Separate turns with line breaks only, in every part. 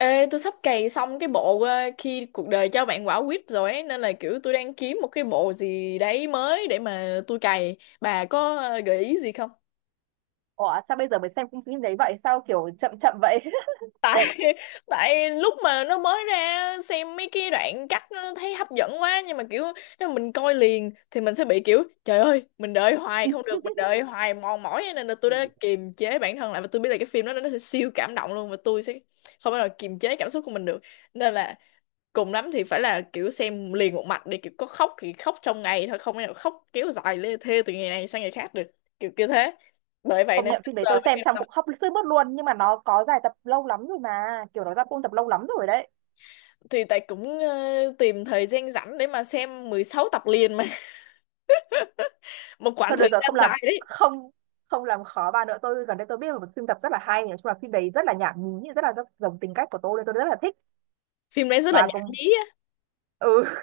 Ê, tôi sắp cày xong cái bộ khi cuộc đời cho bạn quả quýt rồi ấy, nên là kiểu tôi đang kiếm một cái bộ gì đấy mới để mà tôi cày. Bà có gợi ý gì không?
Ủa, sao bây giờ mới xem phim phim đấy vậy? Sao kiểu chậm chậm vậy?
Tại tại lúc mà nó mới ra xem mấy cái đoạn cắt nó thấy hấp dẫn quá nhưng mà kiểu nếu mà mình coi liền thì mình sẽ bị kiểu trời ơi, mình đợi hoài không được, mình đợi hoài mòn mỏi ấy, nên là tôi đã kiềm chế bản thân lại và tôi biết là cái phim đó nó sẽ siêu cảm động luôn và tôi sẽ không bao giờ kiềm chế cảm xúc của mình được. Nên là cùng lắm thì phải là kiểu xem liền một mạch để kiểu có khóc thì khóc trong ngày thôi không thể nào khóc kéo dài lê thê từ ngày này sang ngày khác được kiểu kiểu thế, bởi vậy
Công
nên
nhận
bây
phim đấy
giờ
tôi
mới
xem
xem
xong
xong.
cũng khóc sướt mướt luôn, nhưng mà nó có dài tập lâu lắm rồi mà, kiểu nó ra full tập lâu lắm rồi đấy.
Thì tại cũng tìm thời gian rảnh để mà xem 16 tập liền mà. Một khoảng
Thôi được
thời
rồi,
gian
không làm,
dài đấy.
không, không làm khó bà nữa. Tôi gần đây tôi biết là một phim tập rất là hay. Nói chung là phim đấy rất là nhảm nhí, rất là rất giống tính cách của tôi nên tôi rất là thích.
Phim đấy rất là
Bà
nhảm
cũng?
nhí á?
Ừ.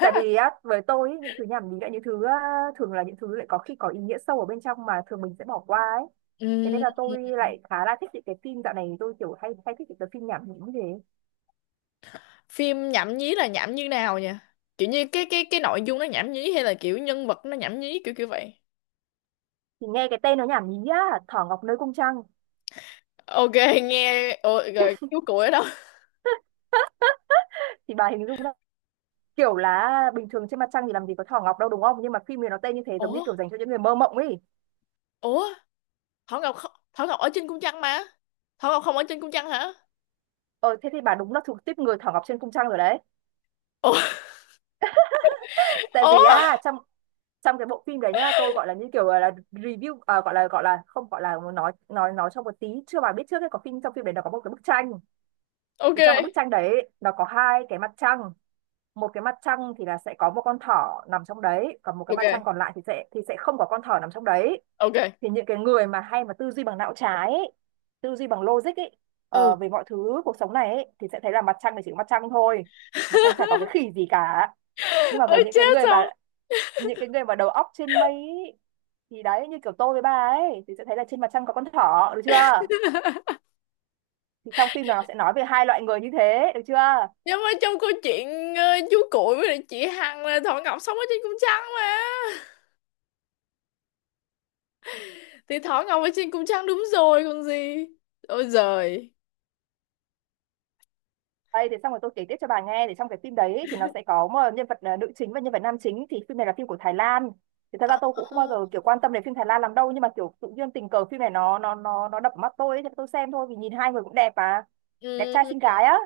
Tại vì á, với tôi ý, những thứ nhảm nhí là những thứ á, thường là những thứ lại có khi có ý nghĩa sâu ở bên trong mà thường mình sẽ bỏ qua ấy. Thế nên
Ừm,
là tôi lại khá là thích những cái phim, dạo này tôi kiểu hay hay thích những cái phim nhảm nhí như thế.
Phim nhảm nhí là nhảm như nào nhỉ? Kiểu như cái nội dung nó nhảm nhí hay là kiểu nhân vật nó nhảm nhí, kiểu kiểu vậy?
Thì nghe cái tên nó nhảm nhí á, Thỏ Ngọc nơi cung trăng.
Ok. Nghe rồi chú cụ ở đâu?
Thì bà hình dung ra, kiểu là bình thường trên mặt trăng thì làm gì có Thỏ Ngọc đâu, đúng không? Nhưng mà phim này nó tên như thế, giống như
Ủa.
kiểu dành cho những người mơ mộng ấy.
Ủa. Thỏ Ngọc, không, Thỏ Ngọc ở trên cung trăng mà. Thỏ Ngọc không ở trên cung trăng hả?
Ờ Thế thì bà đúng là thuộc tiếp người Thỏ Ngọc trên cung trăng rồi đấy.
Ủa.
Tại vì
Ủa?
á, trong trong cái bộ phim đấy nhá, tôi gọi là như kiểu là review à, gọi là không, gọi là muốn nói trong một tí, chưa bà biết trước ấy. Có phim, trong phim đấy nó có một cái bức tranh,
Ok.
thì trong cái bức tranh đấy nó có hai cái mặt trăng. Một cái mặt trăng thì là sẽ có một con thỏ nằm trong đấy, còn một cái mặt trăng
Ok.
còn lại thì sẽ không có con thỏ nằm trong đấy.
Ok.
Thì những cái người mà hay mà tư duy bằng não trái ấy, tư duy bằng logic ấy,
Ừ.
về mọi thứ cuộc sống này ấy, thì sẽ thấy là mặt trăng thì chỉ có mặt trăng thôi, mặt trăng chả có cái khỉ gì cả. Nhưng mà với
Ôi
những cái
chết
người mà
rồi.
những cái người mà đầu óc trên mây ấy, thì đấy, như kiểu tôi với bà ấy, thì sẽ thấy là trên mặt trăng có con thỏ, được chưa? Thì trong phim là nó sẽ nói về hai loại người như thế, được chưa?
Nhưng mà trong câu chuyện ờ, chú Cuội với lại chị Hằng là Thỏ Ngọc sống ở trên cung trăng mà. Thì Thỏ Ngọc ở trên cung trăng đúng rồi còn gì. Ôi giời.
Đây, thì xong rồi tôi kể tiếp cho bà nghe. Thì trong cái phim đấy thì nó sẽ có một nhân vật nữ chính và nhân vật nam chính. Thì phim này là phim của Thái Lan. Thì thật ra
Ờ.
tôi cũng không bao giờ kiểu quan tâm đến phim Thái Lan lắm đâu, nhưng mà kiểu tự nhiên tình cờ phim này nó đập vào mắt tôi ấy, thì tôi xem thôi vì nhìn hai người cũng đẹp mà, đẹp trai
Ừ.
xinh gái á.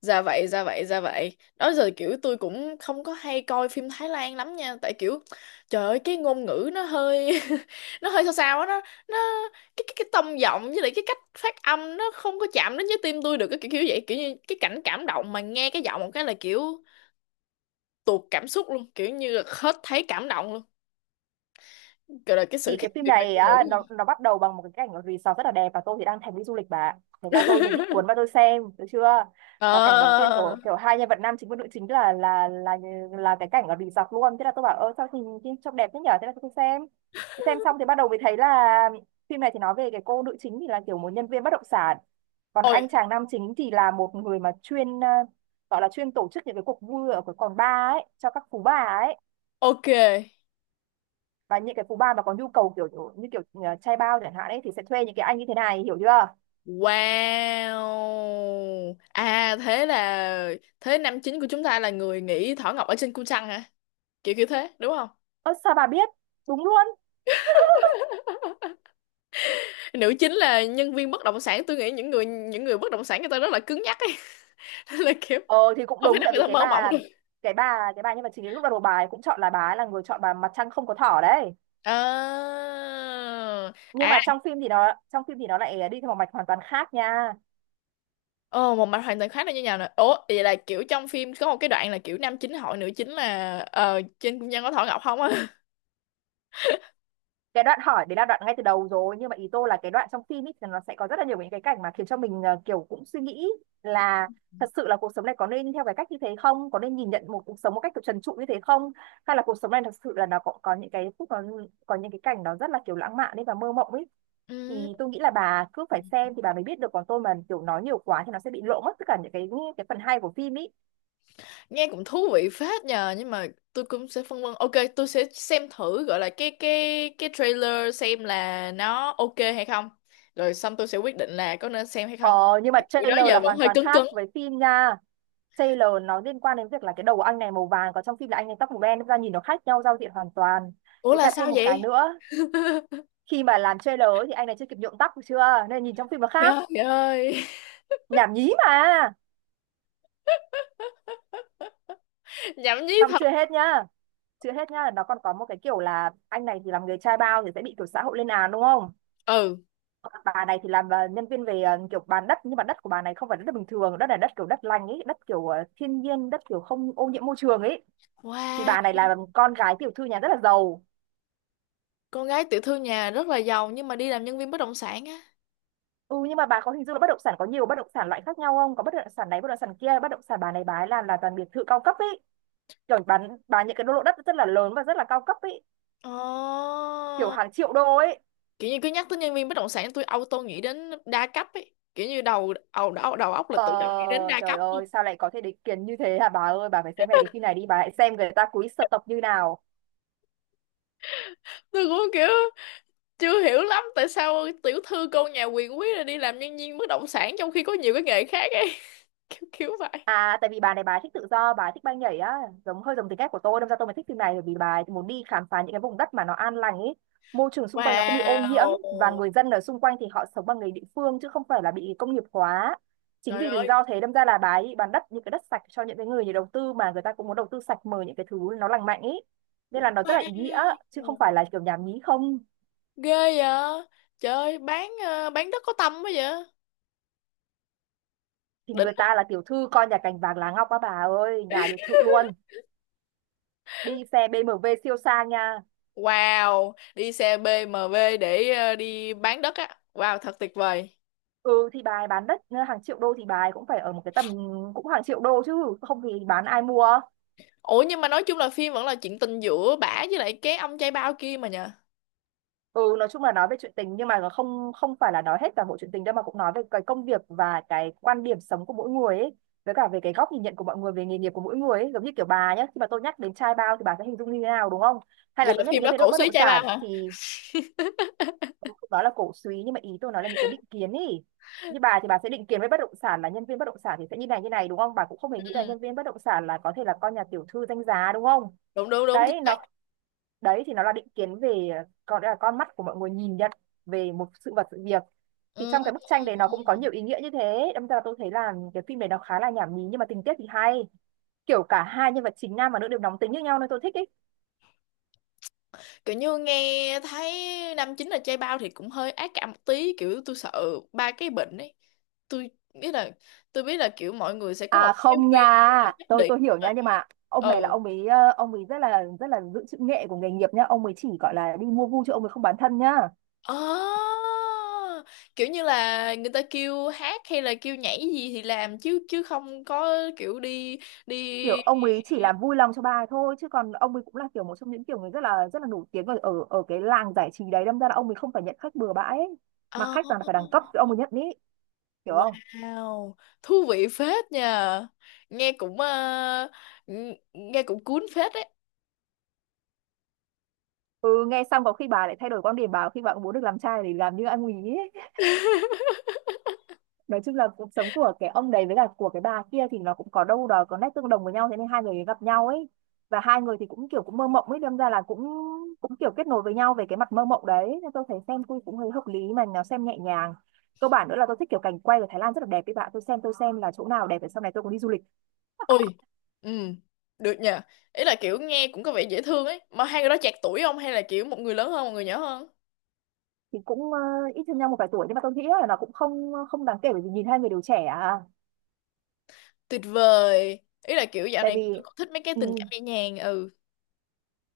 Dạ vậy, dạ vậy, dạ vậy. Đó giờ kiểu tôi cũng không có hay coi phim Thái Lan lắm nha, tại kiểu trời ơi cái ngôn ngữ nó hơi nó hơi sao sao á, nó cái tông giọng với lại cái cách phát âm nó không có chạm đến với tim tôi được cái kiểu, kiểu vậy, kiểu như cái cảnh cảm động mà nghe cái giọng một cái là kiểu tuột cảm xúc luôn, kiểu như là hết thấy cảm động luôn. Kiểu là cái sự
Thì
khác
cái phim
biệt về
này
ngôn ngữ
á, nó
này.
nó bắt đầu bằng một cái cảnh ở resort rất là đẹp, và tôi thì đang thèm đi du lịch bà ạ. Thế là mình bị cuốn vào, tôi xem được chưa. Và cảnh đầu tiên
Ờ.
kiểu kiểu hai nhân vật nam chính và nữ chính là cái cảnh ở resort luôn. Thế là tôi bảo, ơ sao nhìn nhìn trông đẹp thế nhở. Thế là tôi xem xong thì bắt đầu mới thấy là phim này thì nói về cái cô nữ chính thì là kiểu một nhân viên bất động sản, còn
Ôi.
anh chàng nam chính thì là một người mà chuyên gọi là chuyên tổ chức những cái cuộc vui ở cái quán bar ấy cho các phú bà ấy.
Ok.
Và những cái phú bà mà có nhu cầu kiểu như trai bao chẳng hạn ấy, thì sẽ thuê những cái anh như thế này, hiểu chưa?
Wow. À thế là thế nam chính của chúng ta là người nghỉ Thỏ Ngọc ở trên cung trăng hả? Kiểu kiểu thế, đúng không?
Ơ sao bà biết? Đúng luôn.
Nữ chính là nhân viên bất động sản, tôi nghĩ những người bất động sản người ta rất là cứng nhắc ấy. Nên là kiểu
Ờ thì cũng
không thể
đúng,
nào
tại
người
vì
ta
cái
mơ mộng
bà
được.
cái bà cái bà nhưng mà chính ấy, lúc đầu bà ấy cũng chọn, là bà ấy là người chọn bà mặt trăng không có thỏ đấy.
À.
Nhưng
À.
mà trong phim thì nó lại đi theo một mạch hoàn toàn khác nha.
Ồ, một mạch hoàn toàn khác là như nào nè? Ủa, vậy là kiểu trong phim có một cái đoạn là kiểu nam chính hỏi nữ chính là ờ trên cung trăng có Thỏ Ngọc không á?
Cái đoạn hỏi đấy là đoạn ngay từ đầu rồi, nhưng mà ý tôi là cái đoạn trong phim ấy thì nó sẽ có rất là nhiều những cái cảnh mà khiến cho mình kiểu cũng suy nghĩ là thật sự là cuộc sống này có nên theo cái cách như thế không, có nên nhìn nhận một cuộc sống một cách kiểu trần trụi như thế không, hay là cuộc sống này thật sự là nó có những cái phút nó có những cái cảnh nó rất là kiểu lãng mạn đấy và mơ mộng ấy. Thì
Ừ.
tôi nghĩ là bà cứ phải xem thì bà mới biết được, còn tôi mà kiểu nói nhiều quá thì nó sẽ bị lộ mất tất cả những cái phần hay của phim ý.
Nghe cũng thú vị phết nhờ, nhưng mà tôi cũng sẽ phân vân. Ok, tôi sẽ xem thử gọi là cái cái trailer xem là nó ok hay không, rồi xong tôi sẽ quyết định là có nên xem hay không.
Ờ, nhưng mà
Bữa đó
trailer là
giờ vẫn
hoàn
hơi
toàn
cứng cứng.
khác với phim nha. Trailer nó liên quan đến việc là cái đầu của anh này màu vàng, còn trong phim là anh này tóc màu đen, ra nhìn nó khác nhau giao diện hoàn toàn.
Ủa
Với
là
cả thêm
sao
một cái
vậy?
nữa, khi mà làm trailer ấy thì anh này chưa kịp nhuộm tóc được chưa, nên nhìn trong phim nó khác.
Trời ơi.
Nhảm nhí mà.
Nhảm nhí
Xong
thật.
chưa hết nhá. Chưa hết nhá, nó còn có một cái kiểu là anh này thì làm người trai bao thì sẽ bị kiểu xã hội lên án, đúng không?
Ừ.
Bà này thì làm nhân viên về kiểu bán đất, nhưng mà đất của bà này không phải đất bình thường, đất là đất kiểu đất lành ấy, đất kiểu thiên nhiên, đất kiểu không ô nhiễm môi trường ấy. Thì
Wow.
bà này là con gái tiểu thư nhà rất là giàu.
Con gái tiểu thư nhà rất là giàu nhưng mà đi làm nhân viên bất động sản á?
Ừ, nhưng mà bà có hình dung là bất động sản có nhiều bất động sản loại khác nhau không, có bất động sản này, bất động sản kia, bất động sản bà này bà ấy làm là toàn biệt thự cao cấp ấy, kiểu bán bà những cái lô đất rất là lớn và rất là cao cấp ấy,
Ồ,
kiểu hàng triệu đô ấy.
kiểu như cứ nhắc tới nhân viên bất động sản tôi auto nghĩ đến đa cấp ấy, kiểu như đầu óc là
ờ
tự động nghĩ đến đa
Trời
cấp.
ơi sao lại có thể định kiến như thế hả bà ơi, bà phải xem ngay cái phim này đi, bà hãy xem người ta cúi sợ tộc như nào.
Tôi cũng kiểu chưa hiểu lắm tại sao tiểu thư cô nhà quyền quý lại đi làm nhân viên bất động sản trong khi có nhiều cái nghề khác ấy. Kiểu kiểu vậy.
À tại vì bà này bà ấy thích tự do, bà ấy thích bay nhảy á, hơi giống tính cách của tôi, đâm ra tôi mới thích phim này, bởi vì bà ấy muốn đi khám phá những cái vùng đất mà nó an lành ấy, môi trường xung quanh nó không bị ô nhiễm
Wow,
và người dân ở xung quanh thì họ sống bằng nghề địa phương chứ không phải là bị công nghiệp hóa. Chính
trời
vì lý
ơi,
do thế, đâm ra là bà ấy bán đất, những cái đất sạch cho những cái người nhà đầu tư mà người ta cũng muốn đầu tư sạch, mời những cái thứ nó lành mạnh ấy. Nên là nó rất là ý nghĩa chứ không
wow.
phải là kiểu nhảm nhí không.
Ghê vậy. Trời ơi, bán bán đất có tâm quá vậy.
Thì
Đỉnh.
người ta là tiểu thư coi nhà cành vàng lá ngọc á bà ơi, nhà biệt thự luôn. Đi xe BMW siêu sang nha.
Wow, đi xe BMW để đi bán đất á. Wow, thật tuyệt vời.
Ừ thì bà ấy bán đất hàng triệu đô thì bà ấy cũng phải ở một cái tầm cũng hàng triệu đô, chứ không thì bán ai mua?
Ủa nhưng mà nói chung là phim vẫn là chuyện tình giữa bả với lại cái ông trai bao kia mà nhờ.
Ừ, nói chung là nói về chuyện tình, nhưng mà không không phải là nói hết toàn bộ chuyện tình đâu, mà cũng nói về cái công việc và cái quan điểm sống của mỗi người ấy, với cả về cái góc nhìn nhận của mọi người về nghề nghiệp của mỗi người ấy. Giống như kiểu bà nhé, khi mà tôi nhắc đến trai bao thì bà sẽ hình dung như thế nào, đúng không? Hay là
Vậy
tôi
là
nhắc đến
phim
nhân
đó
viên
cổ
bất
súy
động
trai
sản
bao hả?
thì đó là cổ súy? Nhưng mà ý tôi nói là những cái định kiến ý. Như bà thì bà sẽ định kiến với bất động sản là nhân viên bất động sản thì sẽ như này như này, đúng không? Bà cũng không hề nghĩ là
Ừ.
nhân viên bất động sản là có thể là con nhà tiểu thư danh giá, đúng không?
Đúng đúng đúng chính
Đấy
xác.
nó, đấy thì nó là định kiến về, còn là con mắt của mọi người nhìn nhận về một sự vật sự việc. Thì
Ừ.
trong cái bức tranh đấy nó cũng có nhiều ý nghĩa như thế, đâm ra tôi thấy là cái phim này nó khá là nhảm nhí, nhưng mà tình tiết thì hay. Kiểu cả hai nhân vật chính nam và nữ đều nóng tính như nhau nên tôi thích ý.
Kiểu như nghe thấy năm chín là chay bao thì cũng hơi ác cảm một tí, kiểu tôi sợ ba cái bệnh ấy. Tôi biết là tôi biết là kiểu mọi người sẽ có
À
một cái
không nha,
viên nó nhất
tôi
định
tôi hiểu
nhưng mà
nha, nhưng
kiểu-
mà ông này là
Ừ.
ông ấy ông ấy rất là giữ chữ nghệ của nghề nghiệp nhá, ông ấy chỉ gọi là đi mua vui chứ ông ấy không bán thân nhá.
Ờ, kiểu như là người ta kêu hát hay là kêu nhảy gì thì làm chứ, chứ không có kiểu đi
Kiểu
đi
ông ấy chỉ làm vui lòng cho bà ấy thôi, chứ còn ông ấy cũng là kiểu một trong những kiểu người rất là nổi tiếng ở ở cái làng giải trí đấy, đâm ra là ông ấy không phải nhận khách bừa bãi ấy. Mà
Ờ.
khách toàn là phải đẳng cấp thì ông ấy nhận ý, hiểu không?
Wow, thú vị phết nha. Nghe cũng nghe cũng cuốn phết đấy.
Ừ, nghe xong có khi bà lại thay đổi quan điểm bà, khi bà cũng muốn được làm trai thì làm như anh ấy. Nói chung là cuộc sống của cái ông đấy với cả của cái bà kia thì nó cũng có đâu đó có nét tương đồng với nhau, thế nên hai người gặp nhau ấy. Và hai người thì cũng kiểu cũng mơ mộng ấy, đâm ra là cũng cũng kiểu kết nối với nhau về cái mặt mơ mộng đấy, nên tôi thấy xem cũng cũng hơi hợp lý mà nó xem nhẹ nhàng. Cơ bản nữa là tôi thích kiểu cảnh quay của Thái Lan rất là đẹp ấy, bạn tôi xem, tôi xem là chỗ nào đẹp để sau này tôi cũng đi du lịch.
Ôi. Ừ. Được nhờ. Ý là kiểu nghe cũng có vẻ dễ thương ấy. Mà hai người đó chạc tuổi không? Hay là kiểu một người lớn hơn, một người nhỏ hơn?
Thì cũng ít hơn nhau một vài tuổi, nhưng mà tôi nghĩ là nó cũng không không đáng kể, bởi vì nhìn hai người đều trẻ à.
Tuyệt vời. Ý là kiểu dạo
Tại
này
vì
tôi cũng thích mấy cái
ừ,
tình cảm nhẹ nhàng. Ừ.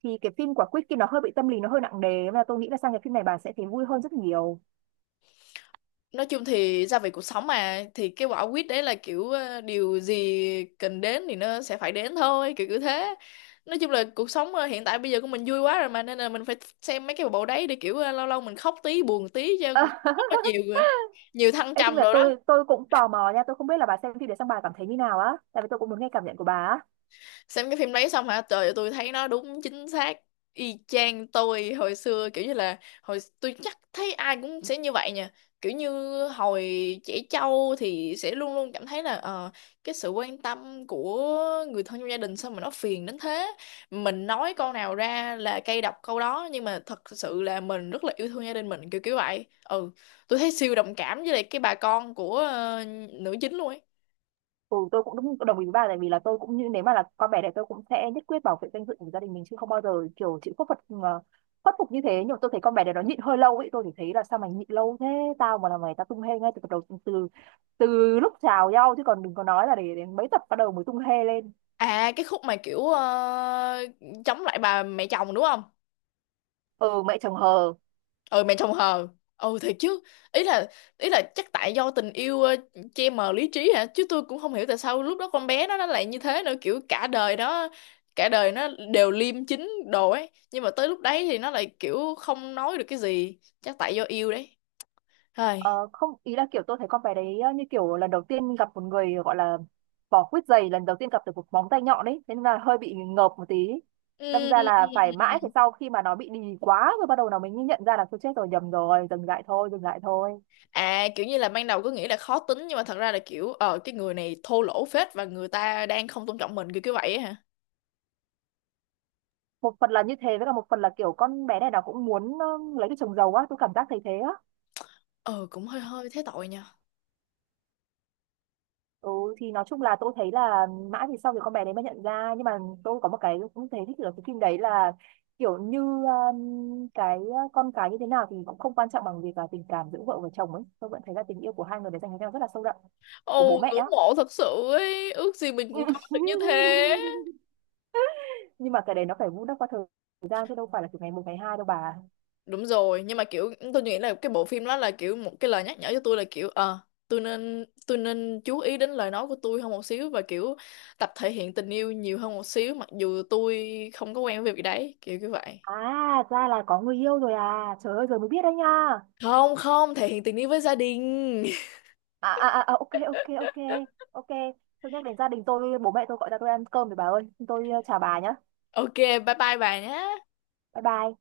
thì cái phim của Quýt kia nó hơi bị tâm lý, nó hơi nặng nề, nên là tôi nghĩ là sang cái phim này bà sẽ thấy vui hơn rất nhiều.
Nói chung thì gia vị cuộc sống mà. Thì cái quả quýt đấy là kiểu điều gì cần đến thì nó sẽ phải đến thôi. Kiểu kiểu thế. Nói chung là cuộc sống hiện tại bây giờ của mình vui quá rồi mà. Nên là mình phải xem mấy cái bộ đấy để kiểu lâu lâu mình khóc tí, buồn tí cho
Ờ,
cuộc sống nó nhiều nhiều thăng
Ê, tính
trầm
là
rồi đó.
tôi cũng tò mò nha, tôi không biết là bà xem phim để xong bà cảm thấy như nào á, tại vì tôi cũng muốn nghe cảm nhận của bà á.
Xem cái phim đấy xong hả? Trời ơi, tôi thấy nó đúng chính xác y chang tôi hồi xưa, kiểu như là hồi tôi chắc thấy ai cũng sẽ như vậy nha, kiểu như hồi trẻ trâu thì sẽ luôn luôn cảm thấy là cái sự quan tâm của người thân trong gia đình sao mà nó phiền đến thế, mình nói câu nào ra là cay độc câu đó nhưng mà thật sự là mình rất là yêu thương gia đình mình, kiểu kiểu vậy. Ừ, tôi thấy siêu đồng cảm với lại cái bà con của nữ chính luôn ấy.
Ừ, tôi cũng đúng đồng ý với bà, tại vì là tôi cũng như nếu mà là con bé này, tôi cũng sẽ nhất quyết bảo vệ danh dự của gia đình mình, chứ không bao giờ kiểu chịu khuất phục khuất phục như thế. Nhưng mà tôi thấy con bé này nó nhịn hơi lâu ấy, tôi thì thấy là sao mày nhịn lâu thế. Tao mà là mày tao tung hê ngay từ tập đầu, từ từ lúc chào nhau, chứ còn đừng có nói là để đến mấy tập bắt đầu mới tung hê lên.
À cái khúc mà kiểu chống lại bà mẹ chồng đúng không?
Ừ, mẹ chồng hờ.
Ừ mẹ chồng hờ. Ừ thiệt chứ. Ý là ý là chắc tại do tình yêu che mờ lý trí hả? Chứ tôi cũng không hiểu tại sao lúc đó con bé nó lại như thế nữa, kiểu cả đời đó, cả đời nó đều liêm chính đồ ấy, nhưng mà tới lúc đấy thì nó lại kiểu không nói được cái gì, chắc tại do yêu đấy. Thôi.
Ờ, không ý là kiểu tôi thấy con bé đấy như kiểu lần đầu tiên gặp một người gọi là vỏ quýt dày lần đầu tiên gặp được một móng tay nhọn ấy, thế nên là hơi bị ngợp một tí. Đâm ra là phải
Ừm.
mãi phải sau khi mà nó bị đì quá rồi, bắt đầu nó mới nhận ra là tôi chết rồi, nhầm rồi, dừng lại thôi, dừng lại thôi.
À kiểu như là ban đầu cứ nghĩ là khó tính nhưng mà thật ra là kiểu ờ cái người này thô lỗ phết và người ta đang không tôn trọng mình, kiểu kiểu vậy á hả?
Một phần là như thế, với cả một phần là kiểu con bé này nó cũng muốn lấy cái chồng giàu á, tôi cảm giác thấy thế á.
Ờ cũng hơi hơi thế tội nha.
Ừ, thì nói chung là tôi thấy là mãi thì sau thì con bé đấy mới nhận ra, nhưng mà tôi có một cái cũng thấy thích ở cái phim đấy là kiểu như cái con cái như thế nào thì cũng không quan trọng bằng việc là tình cảm giữa vợ và chồng ấy, tôi vẫn thấy là tình yêu của hai người đấy dành cho nhau rất là sâu đậm, của bố
Ồ
mẹ á.
ngưỡng mộ thật sự ấy, ước gì mình cũng có được như thế.
Nhưng mà cái đấy nó phải vun đắp qua thời gian, chứ đâu phải là từ ngày một ngày hai đâu bà.
Đúng rồi, nhưng mà kiểu tôi nghĩ là cái bộ phim đó là kiểu một cái lời nhắc nhở cho tôi là kiểu ờ tôi nên chú ý đến lời nói của tôi hơn một xíu và kiểu tập thể hiện tình yêu nhiều hơn một xíu mặc dù tôi không có quen với việc đấy, kiểu như vậy.
À ra là có người yêu rồi à, trời ơi giờ mới biết đấy nha.
Không không, thể hiện tình yêu với gia đình.
À à à à, ok ok ok, ok. Tôi nhắc đến gia đình tôi, bố mẹ tôi gọi ra tôi ăn cơm rồi. Bà ơi, tôi chào bà nhá.
Ok, bye bye bà nhé.
Bye bye.